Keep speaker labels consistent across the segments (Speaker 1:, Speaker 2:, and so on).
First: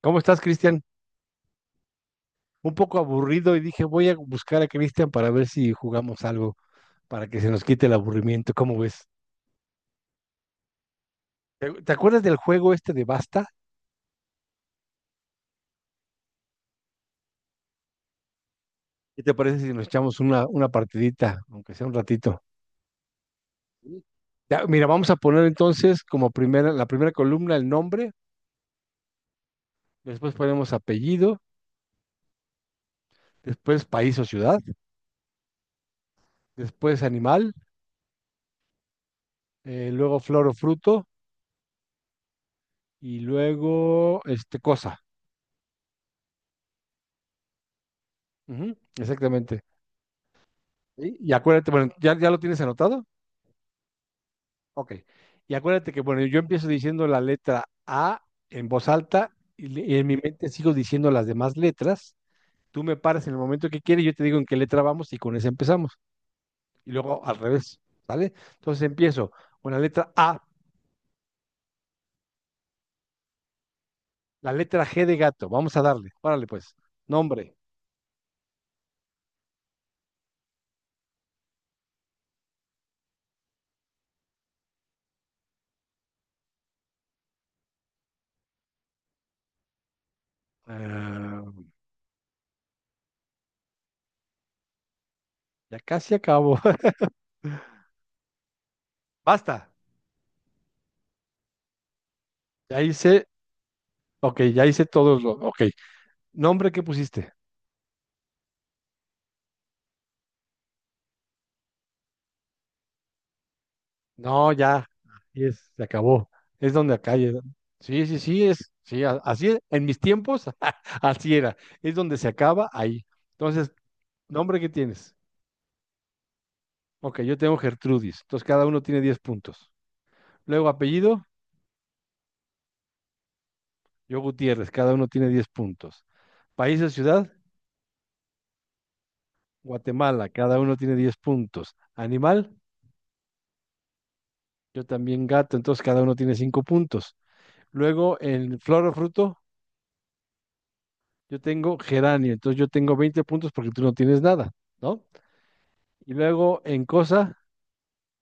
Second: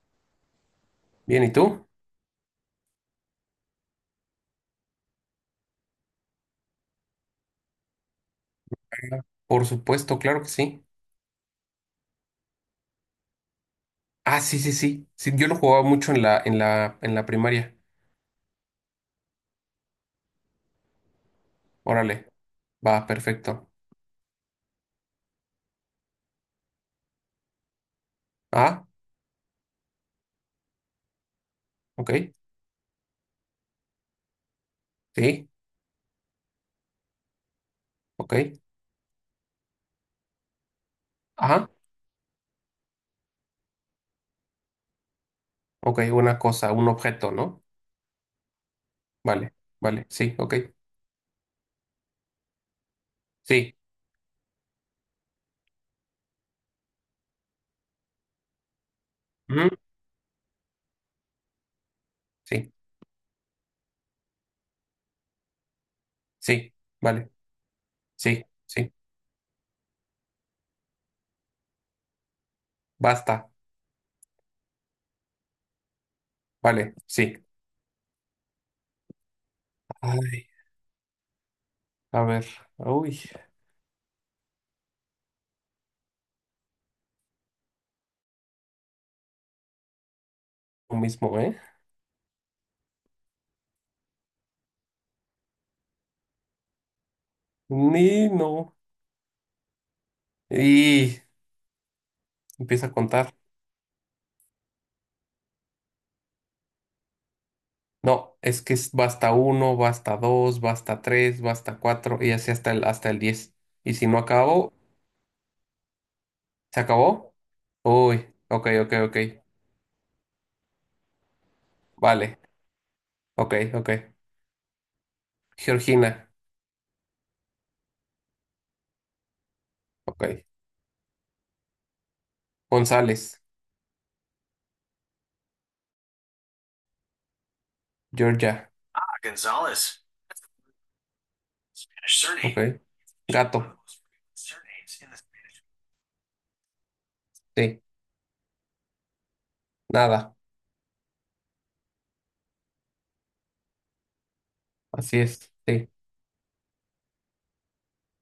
Speaker 1: ¿Cómo estás, Cristian?
Speaker 2: Bien, ¿y tú?
Speaker 1: Un poco aburrido y dije, voy a buscar a Cristian para ver si jugamos algo, para que se nos quite el aburrimiento. ¿Cómo ves?
Speaker 2: Por supuesto, claro que sí.
Speaker 1: ¿Te acuerdas del juego este de Basta?
Speaker 2: Ah, sí, sí, sí. Sí, yo lo jugaba mucho en la primaria.
Speaker 1: ¿Qué te parece si nos echamos una partidita, aunque sea un
Speaker 2: Órale,
Speaker 1: ratito?
Speaker 2: va, perfecto.
Speaker 1: Sí. Ya, mira, vamos a poner entonces como primera, la primera columna el nombre,
Speaker 2: Ah,
Speaker 1: después ponemos apellido,
Speaker 2: ok,
Speaker 1: después país o ciudad,
Speaker 2: sí,
Speaker 1: después animal,
Speaker 2: ok.
Speaker 1: luego flor o fruto
Speaker 2: Ajá,
Speaker 1: y luego este cosa.
Speaker 2: ok, una cosa, un objeto, ¿no?
Speaker 1: Ujú,
Speaker 2: Vale,
Speaker 1: exactamente.
Speaker 2: vale, sí, ok,
Speaker 1: Y acuérdate, bueno, ¿ya lo tienes anotado?
Speaker 2: sí,
Speaker 1: Ok. Y acuérdate que, bueno, yo empiezo diciendo la letra A en voz alta y,
Speaker 2: ujú,
Speaker 1: y en mi mente sigo diciendo las demás letras.
Speaker 2: sí,
Speaker 1: Tú me paras en el momento que quieres, yo te digo en qué letra vamos y con esa empezamos.
Speaker 2: sí,
Speaker 1: Y luego
Speaker 2: vale,
Speaker 1: al revés, ¿vale?
Speaker 2: sí,
Speaker 1: Entonces
Speaker 2: sí,
Speaker 1: empiezo con la letra A,
Speaker 2: basta,
Speaker 1: la letra G de gato. Vamos a darle. Órale, pues.
Speaker 2: vale, sí.
Speaker 1: Nombre.
Speaker 2: Ay, a ver, uy, lo mismo,
Speaker 1: Ah,
Speaker 2: ¿eh?
Speaker 1: ya casi acabo.
Speaker 2: Ni no.
Speaker 1: Basta.
Speaker 2: Y
Speaker 1: Ya
Speaker 2: empieza a
Speaker 1: hice,
Speaker 2: contar.
Speaker 1: ok, ya hice todos los, ok. Nombre que pusiste.
Speaker 2: No, es que va hasta uno, va hasta dos, va hasta tres, va hasta cuatro y así hasta el diez. Y si no
Speaker 1: No,
Speaker 2: acabó,
Speaker 1: ya, así es, se acabó. Es
Speaker 2: ¿se
Speaker 1: donde acá.
Speaker 2: acabó?
Speaker 1: Sí, sí,
Speaker 2: Uy,
Speaker 1: sí,
Speaker 2: ok, ok,
Speaker 1: sí,
Speaker 2: ok.
Speaker 1: así es. En mis tiempos, así era. Es donde se
Speaker 2: Vale,
Speaker 1: acaba ahí.
Speaker 2: ok,
Speaker 1: Entonces,
Speaker 2: ok.
Speaker 1: nombre que tienes.
Speaker 2: Georgina,
Speaker 1: Ok, yo tengo Gertrudis. Entonces, cada uno tiene 10 puntos.
Speaker 2: ok.
Speaker 1: Luego, apellido,
Speaker 2: González,
Speaker 1: yo Gutiérrez. Cada uno tiene 10 puntos. País o ciudad,
Speaker 2: Georgia,
Speaker 1: Guatemala. Cada uno tiene 10 puntos. Animal,
Speaker 2: ok. Gato,
Speaker 1: yo también gato. Entonces, cada uno tiene 5 puntos.
Speaker 2: sí,
Speaker 1: Luego, en flor o fruto,
Speaker 2: nada,
Speaker 1: yo tengo geranio. Entonces, yo tengo 20 puntos porque tú no tienes nada, ¿no?
Speaker 2: así es, sí,
Speaker 1: Y luego en cosa,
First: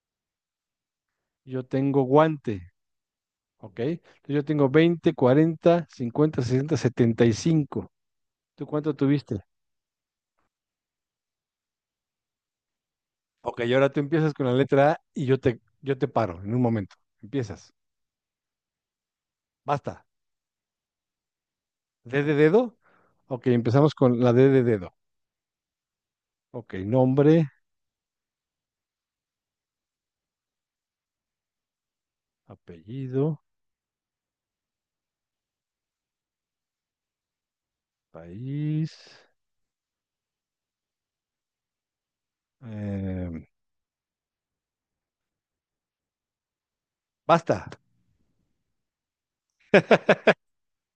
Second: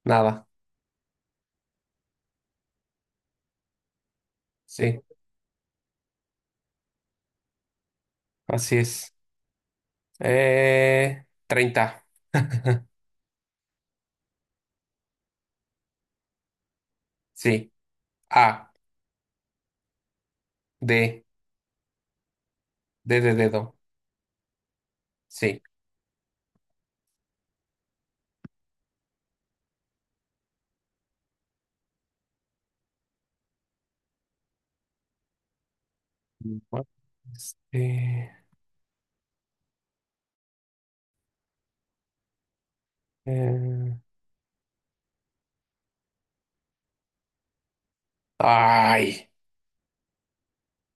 Speaker 2: nada,
Speaker 1: yo tengo guante, ¿ok? Entonces yo tengo
Speaker 2: sí,
Speaker 1: veinte, cuarenta, cincuenta, sesenta, setenta y cinco. ¿Tú
Speaker 2: así
Speaker 1: cuánto
Speaker 2: es.
Speaker 1: tuviste?
Speaker 2: Treinta.
Speaker 1: Ok, y ahora tú empiezas con la letra A y yo te paro en un momento.
Speaker 2: Sí.
Speaker 1: Empiezas.
Speaker 2: A,
Speaker 1: Basta.
Speaker 2: D,
Speaker 1: ¿D de dedo?
Speaker 2: D de
Speaker 1: Ok,
Speaker 2: dedo,
Speaker 1: empezamos con la D de dedo.
Speaker 2: sí.
Speaker 1: Ok, nombre, apellido,
Speaker 2: Bueno. Este,
Speaker 1: país. em,
Speaker 2: eh,
Speaker 1: basta.
Speaker 2: ay,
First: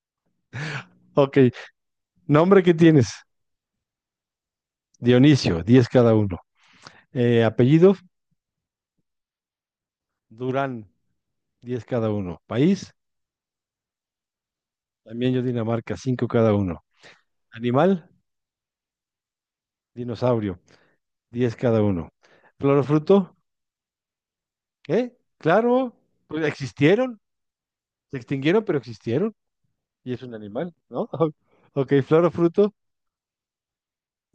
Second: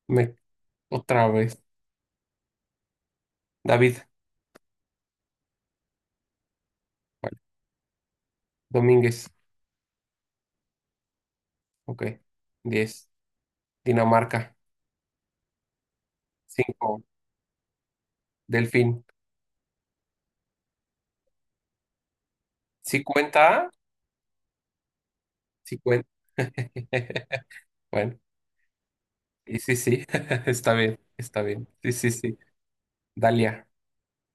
Speaker 2: me, otra
Speaker 1: Ok,
Speaker 2: vez.
Speaker 1: nombre que tienes.
Speaker 2: David,
Speaker 1: Dionisio, 10 cada uno.
Speaker 2: vale.
Speaker 1: Apellido,
Speaker 2: Domínguez,
Speaker 1: Durán. Diez
Speaker 2: ok.
Speaker 1: cada uno. País,
Speaker 2: 10. Dinamarca,
Speaker 1: también yo Dinamarca, 5 cada uno.
Speaker 2: cinco.
Speaker 1: Animal,
Speaker 2: Delfín,
Speaker 1: dinosaurio, 10 cada uno. Flor o
Speaker 2: ¿sí
Speaker 1: fruto,
Speaker 2: cuenta?
Speaker 1: ¿eh?
Speaker 2: Sí
Speaker 1: Claro,
Speaker 2: cuenta.
Speaker 1: pues existieron, se
Speaker 2: Bueno,
Speaker 1: extinguieron, pero existieron.
Speaker 2: y sí, sí,
Speaker 1: Y es un
Speaker 2: está
Speaker 1: animal,
Speaker 2: bien,
Speaker 1: ¿no?
Speaker 2: está bien.
Speaker 1: Ok,
Speaker 2: Sí, sí,
Speaker 1: flor o
Speaker 2: sí.
Speaker 1: fruto.
Speaker 2: Dalia,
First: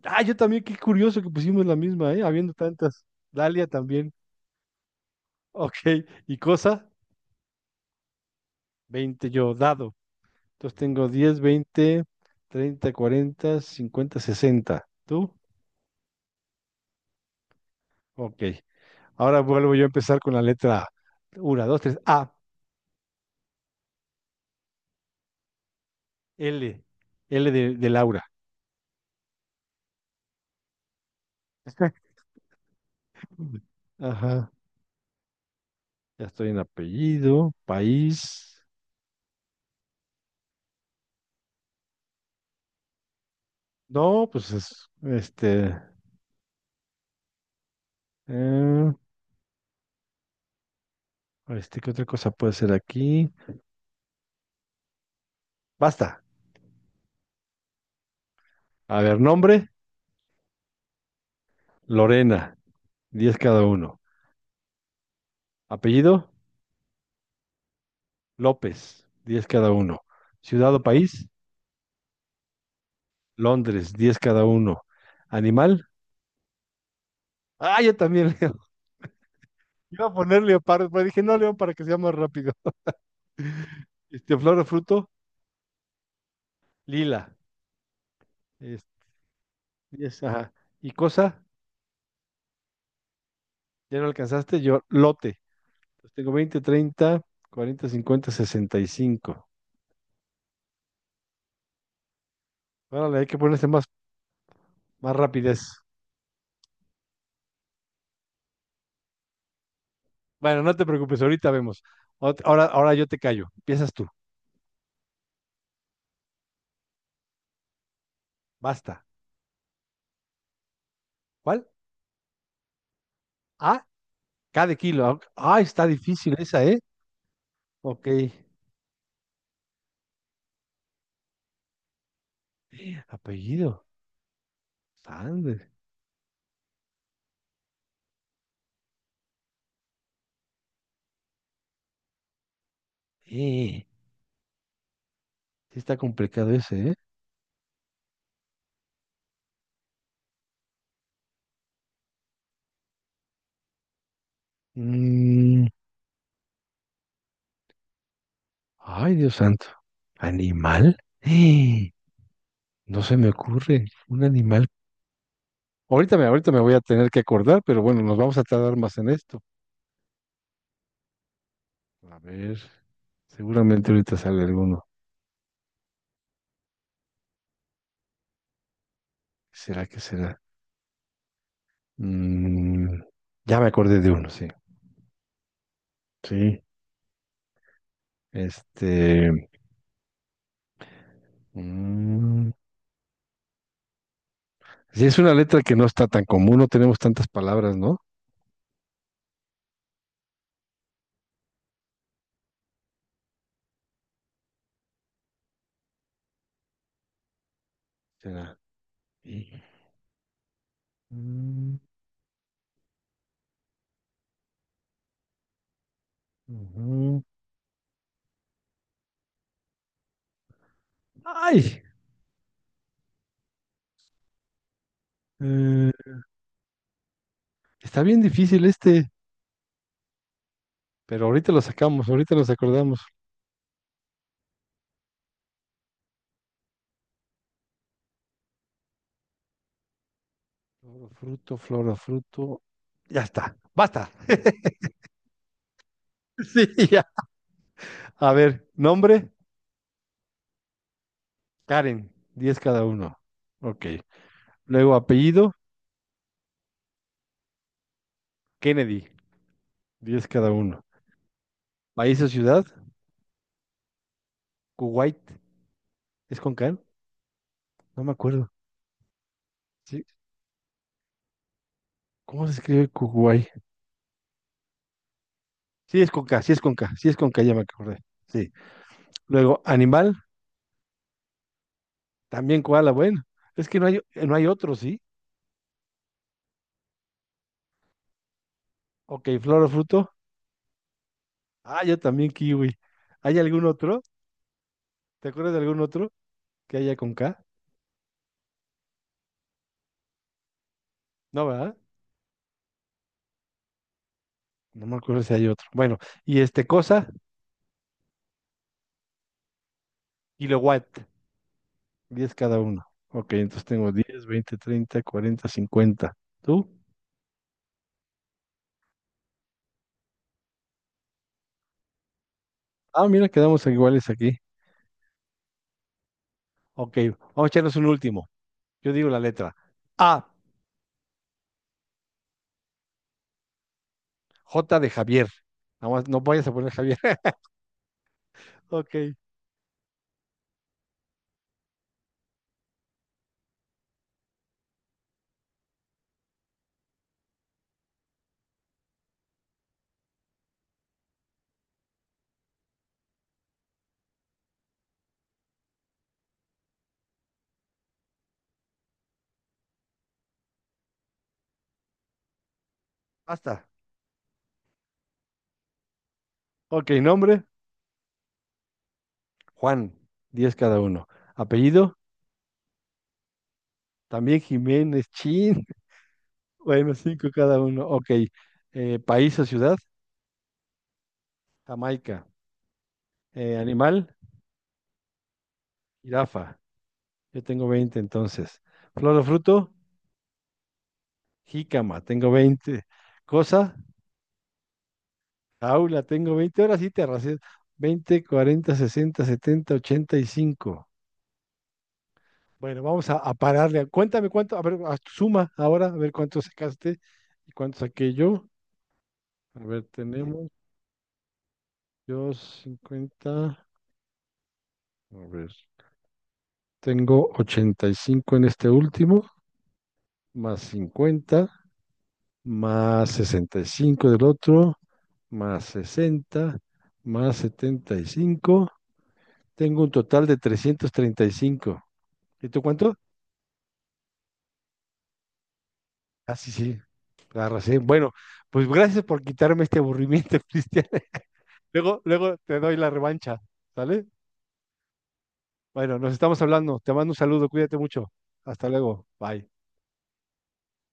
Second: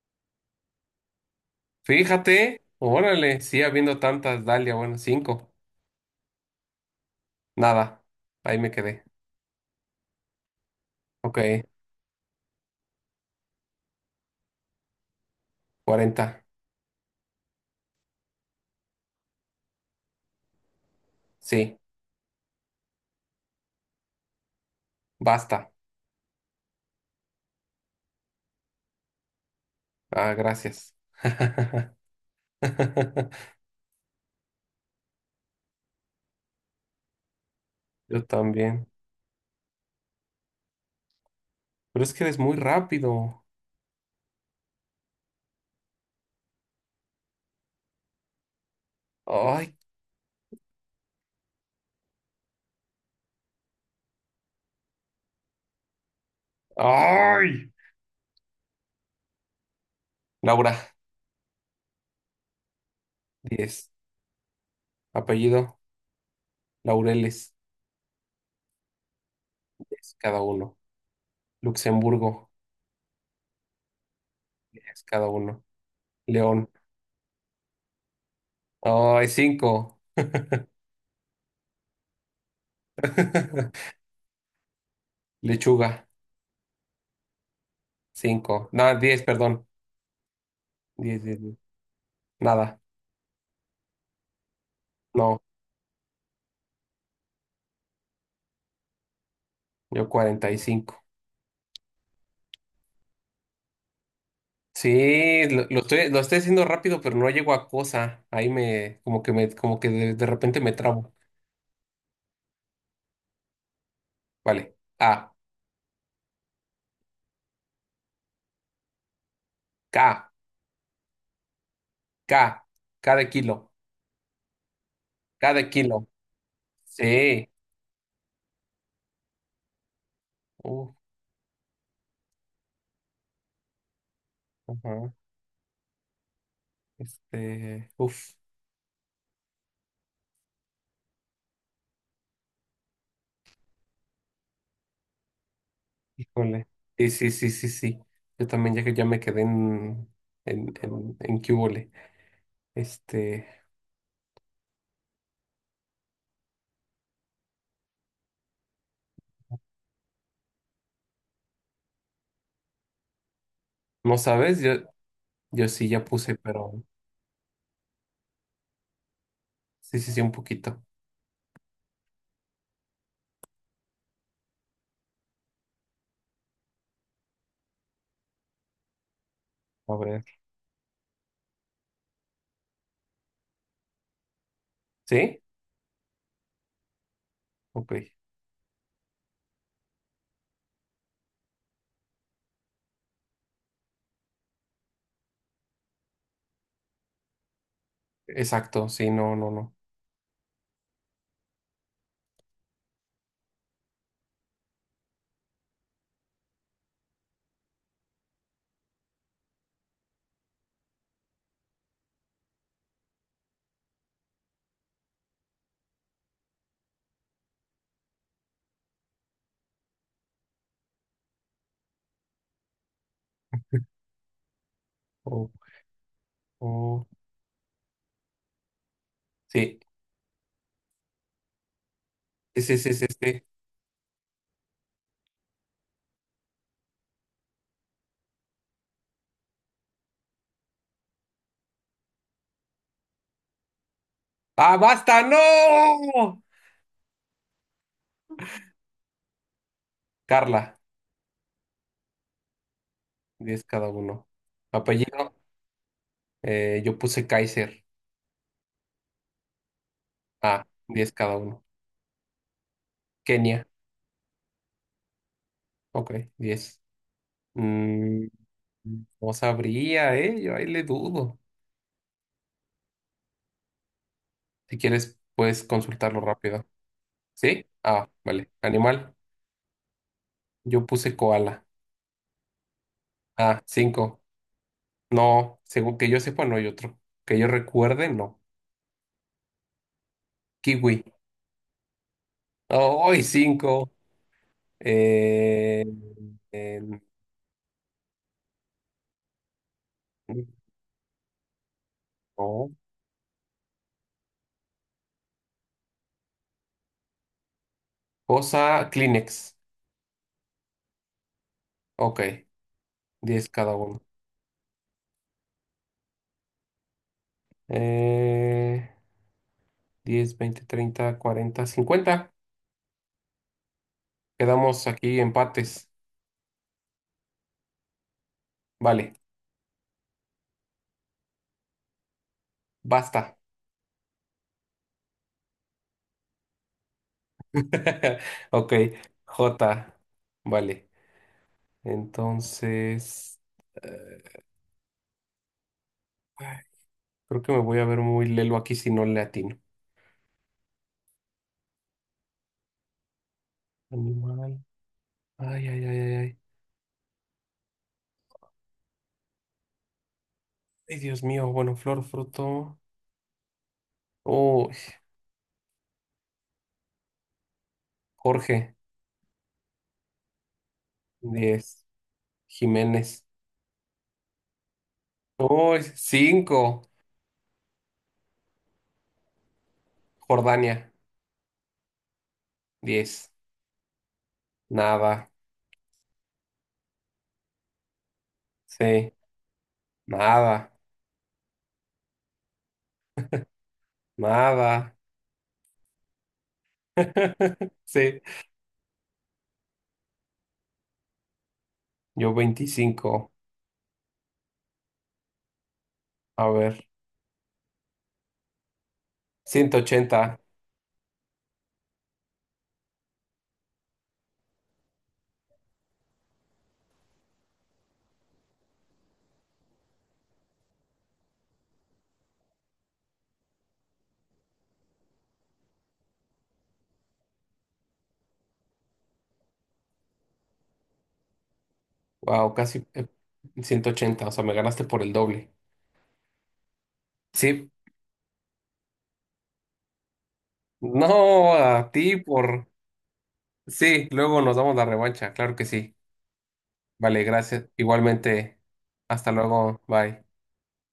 Speaker 1: Ah, yo también, qué curioso que pusimos la misma, ¿eh? Habiendo
Speaker 2: fíjate,
Speaker 1: tantas.
Speaker 2: órale, sí,
Speaker 1: Dalia
Speaker 2: habiendo
Speaker 1: también.
Speaker 2: tantas, Dalia, bueno, cinco.
Speaker 1: Ok, y cosa,
Speaker 2: Nada, ahí me quedé.
Speaker 1: 20 yo, dado. Entonces tengo
Speaker 2: Ok,
Speaker 1: diez, veinte, treinta, cuarenta, cincuenta, sesenta. ¿Tú?
Speaker 2: cuarenta,
Speaker 1: Ok. Ahora vuelvo yo a empezar con la letra A. Una,
Speaker 2: sí,
Speaker 1: dos, tres, A,
Speaker 2: basta.
Speaker 1: L, L de Laura.
Speaker 2: Ah, gracias.
Speaker 1: Ajá, ya estoy en apellido,
Speaker 2: Yo
Speaker 1: país.
Speaker 2: también. Pero es que eres muy rápido.
Speaker 1: No, pues es, este, eh,
Speaker 2: Ay,
Speaker 1: este, ¿qué otra cosa puede ser aquí? Basta.
Speaker 2: ay.
Speaker 1: A ver, nombre,
Speaker 2: Laura,
Speaker 1: Lorena, 10 cada
Speaker 2: diez.
Speaker 1: uno.
Speaker 2: Apellido,
Speaker 1: Apellido,
Speaker 2: Laureles,
Speaker 1: López, 10 cada uno.
Speaker 2: 10 cada
Speaker 1: Ciudad
Speaker 2: uno.
Speaker 1: o país,
Speaker 2: Luxemburgo,
Speaker 1: Londres, diez cada uno.
Speaker 2: 10 cada uno.
Speaker 1: Animal,
Speaker 2: León,
Speaker 1: ah, yo también, Leo.
Speaker 2: ay, cinco.
Speaker 1: Iba a poner leopardo, pero dije, no, león, para que sea más rápido. Este, flor o fruto,
Speaker 2: Lechuga,
Speaker 1: lila.
Speaker 2: cinco.
Speaker 1: Es-
Speaker 2: No, diez, perdón.
Speaker 1: es, ajá. Y
Speaker 2: Diez, diez,
Speaker 1: cosa,
Speaker 2: 10. Nada.
Speaker 1: ya no alcanzaste, yo, lote.
Speaker 2: No,
Speaker 1: Entonces tengo veinte, treinta, cuarenta, cincuenta, sesenta y cinco.
Speaker 2: yo cuarenta y cinco.
Speaker 1: Órale, hay que ponerse más, más
Speaker 2: Sí,
Speaker 1: rapidez.
Speaker 2: lo estoy haciendo rápido, pero no llego a cosa. Ahí me, como que de repente
Speaker 1: Bueno,
Speaker 2: me
Speaker 1: no te
Speaker 2: trabo.
Speaker 1: preocupes, ahorita vemos. Ahora, ahora yo te callo. Empiezas tú.
Speaker 2: Vale. A,
Speaker 1: Basta.
Speaker 2: K.
Speaker 1: ¿Cuál?
Speaker 2: K, K de kilo,
Speaker 1: Ah, cada kilo.
Speaker 2: K
Speaker 1: Ah,
Speaker 2: de
Speaker 1: está
Speaker 2: kilo.
Speaker 1: difícil esa, ¿eh?
Speaker 2: Sí.
Speaker 1: Ok.
Speaker 2: Uf,
Speaker 1: Apellido.
Speaker 2: ajá.
Speaker 1: Sanders.
Speaker 2: Uf,
Speaker 1: Eh, sí está complicado
Speaker 2: híjole.
Speaker 1: ese, ¿eh?
Speaker 2: Sí, sí, sí, sí, sí. Yo también, ya que ya me quedé en qué hubole. Este,
Speaker 1: Mm, ay, Dios santo. ¿Animal? No se me ocurre
Speaker 2: no
Speaker 1: un
Speaker 2: sabes.
Speaker 1: animal.
Speaker 2: Yo sí ya puse,
Speaker 1: Ahorita me voy a
Speaker 2: pero
Speaker 1: tener que acordar, pero bueno, nos vamos a tardar más en esto.
Speaker 2: sí, sí, sí, un poquito.
Speaker 1: A ver, seguramente ahorita sale alguno. ¿Será
Speaker 2: A
Speaker 1: que
Speaker 2: ver.
Speaker 1: será? Mm, ya me acordé de uno, sí.
Speaker 2: ¿Sí?
Speaker 1: Sí.
Speaker 2: Ok.
Speaker 1: Este. mm, sí, es una letra que no está tan común, no tenemos tantas palabras, ¿no?
Speaker 2: Exacto, sí, no, no, no.
Speaker 1: ¿Será? Sí. Mm, ujú. ¡Ay!
Speaker 2: Oh,
Speaker 1: Eh,
Speaker 2: oh.
Speaker 1: está bien difícil este,
Speaker 2: Sí,
Speaker 1: pero ahorita lo sacamos, ahorita nos
Speaker 2: sí, sí, sí,
Speaker 1: acordamos.
Speaker 2: sí. Sí.
Speaker 1: Floro, fruto, floro, fruto. Ya está, basta.
Speaker 2: ¡Ah, basta! ¡No!
Speaker 1: Sí, ya. A ver, nombre,
Speaker 2: Carla,
Speaker 1: Karen, 10 cada uno.
Speaker 2: diez
Speaker 1: Ok.
Speaker 2: cada uno.
Speaker 1: Luego
Speaker 2: Apellido.
Speaker 1: apellido,
Speaker 2: Yo puse Kaiser.
Speaker 1: Kennedy, diez cada
Speaker 2: Ah,
Speaker 1: uno.
Speaker 2: 10 cada uno.
Speaker 1: País o ciudad,
Speaker 2: Kenia.
Speaker 1: Kuwait.
Speaker 2: Ok,
Speaker 1: ¿Es con K?
Speaker 2: diez.
Speaker 1: No me
Speaker 2: Mm,
Speaker 1: acuerdo.
Speaker 2: no
Speaker 1: Sí.
Speaker 2: sabría, ¿eh? Yo ahí le dudo.
Speaker 1: ¿Cómo se escribe Kuwait?
Speaker 2: Si quieres, puedes
Speaker 1: Sí, es
Speaker 2: consultarlo
Speaker 1: con K, sí es
Speaker 2: rápido.
Speaker 1: con K, sí es con K, ya me
Speaker 2: ¿Sí?
Speaker 1: acordé.
Speaker 2: Ah, vale.
Speaker 1: Sí.
Speaker 2: Animal.
Speaker 1: Luego, animal,
Speaker 2: Yo puse koala.
Speaker 1: también koala, bueno.
Speaker 2: Ah,
Speaker 1: Es que no hay,
Speaker 2: cinco.
Speaker 1: no hay otro, ¿sí?
Speaker 2: No, según que yo sepa, no hay otro. Que yo recuerde, no.
Speaker 1: Ok, flor o fruto.
Speaker 2: Kiwi.
Speaker 1: Ah, yo también kiwi.
Speaker 2: Oh, hoy
Speaker 1: ¿Hay algún
Speaker 2: 5.
Speaker 1: otro? ¿Te acuerdas de algún
Speaker 2: Eh,
Speaker 1: otro? Que
Speaker 2: eh,
Speaker 1: haya con K. No, ¿verdad?
Speaker 2: no.
Speaker 1: No me acuerdo si hay otro. Bueno, y este cosa,
Speaker 2: Cosa, Kleenex.
Speaker 1: kilowatt, 10
Speaker 2: Ok,
Speaker 1: cada uno. Ok,
Speaker 2: 10
Speaker 1: entonces
Speaker 2: cada
Speaker 1: tengo
Speaker 2: uno.
Speaker 1: diez, veinte, treinta, cuarenta, cincuenta. ¿Tú?
Speaker 2: Eh, Diez, veinte, treinta, cuarenta, cincuenta.
Speaker 1: Ah, mira, quedamos iguales aquí.
Speaker 2: Quedamos aquí empates.
Speaker 1: Ok, vamos a echarnos un último. Yo digo
Speaker 2: Vale,
Speaker 1: la letra. A,
Speaker 2: basta.
Speaker 1: J de Javier. Nada más, no vayas a poner Javier.
Speaker 2: Ok,
Speaker 1: Ok,
Speaker 2: J. Vale. Entonces, eh, ay, creo que me voy a ver muy lelo aquí si no le atino. Animal. Ay, ay, ay, ay, ay. Ay, Dios mío. Bueno, flor, fruto.
Speaker 1: basta.
Speaker 2: Oh,
Speaker 1: Ok, nombre,
Speaker 2: Jorge.
Speaker 1: Juan, 10 cada uno.
Speaker 2: Diez.
Speaker 1: Apellido,
Speaker 2: Jiménez.
Speaker 1: también Jiménez Chin.
Speaker 2: Oh, cinco.
Speaker 1: Bueno, 5 cada uno. Ok, país o ciudad,
Speaker 2: Jordania.
Speaker 1: Jamaica.
Speaker 2: Diez.
Speaker 1: Animal,
Speaker 2: Nada.
Speaker 1: jirafa. Yo tengo 20, entonces.
Speaker 2: Sí.
Speaker 1: Flor o fruto,
Speaker 2: Nada.
Speaker 1: jícama. Tengo 20. Cosa,
Speaker 2: Nada.
Speaker 1: jaula. Tengo 20. Ahora sí te arrasé.
Speaker 2: Sí,
Speaker 1: Veinte, cuarenta, sesenta, setenta, ochenta y cinco.
Speaker 2: yo
Speaker 1: Bueno, vamos
Speaker 2: 25.
Speaker 1: a pararle. Cuéntame cuánto. A ver, suma ahora, a ver cuánto
Speaker 2: A ver,
Speaker 1: sacaste y cuánto saqué yo. A
Speaker 2: ciento
Speaker 1: ver,
Speaker 2: ochenta.
Speaker 1: tenemos yo 50. A ver, tengo 85 en este último, más 50, más 65 del otro, más sesenta, más setenta y cinco. Tengo un total de trescientos treinta. ¿Y cinco y
Speaker 2: Wow,
Speaker 1: tú
Speaker 2: casi,
Speaker 1: cuánto?
Speaker 2: ciento ochenta. O sea, me ganaste por el doble.
Speaker 1: Ah, sí, sí, la
Speaker 2: Sí.
Speaker 1: arrasé. Bueno, pues gracias por quitarme este aburrimiento, Cristian.
Speaker 2: No, a
Speaker 1: Luego,
Speaker 2: ti
Speaker 1: luego te
Speaker 2: por...
Speaker 1: doy la revancha, ¿sale?
Speaker 2: Sí, luego nos damos la revancha, claro que sí.
Speaker 1: Bueno, nos estamos hablando. Te mando un
Speaker 2: Vale,
Speaker 1: saludo,
Speaker 2: gracias.
Speaker 1: cuídate mucho.
Speaker 2: Igualmente,
Speaker 1: Hasta luego.
Speaker 2: hasta
Speaker 1: Bye.
Speaker 2: luego, bye.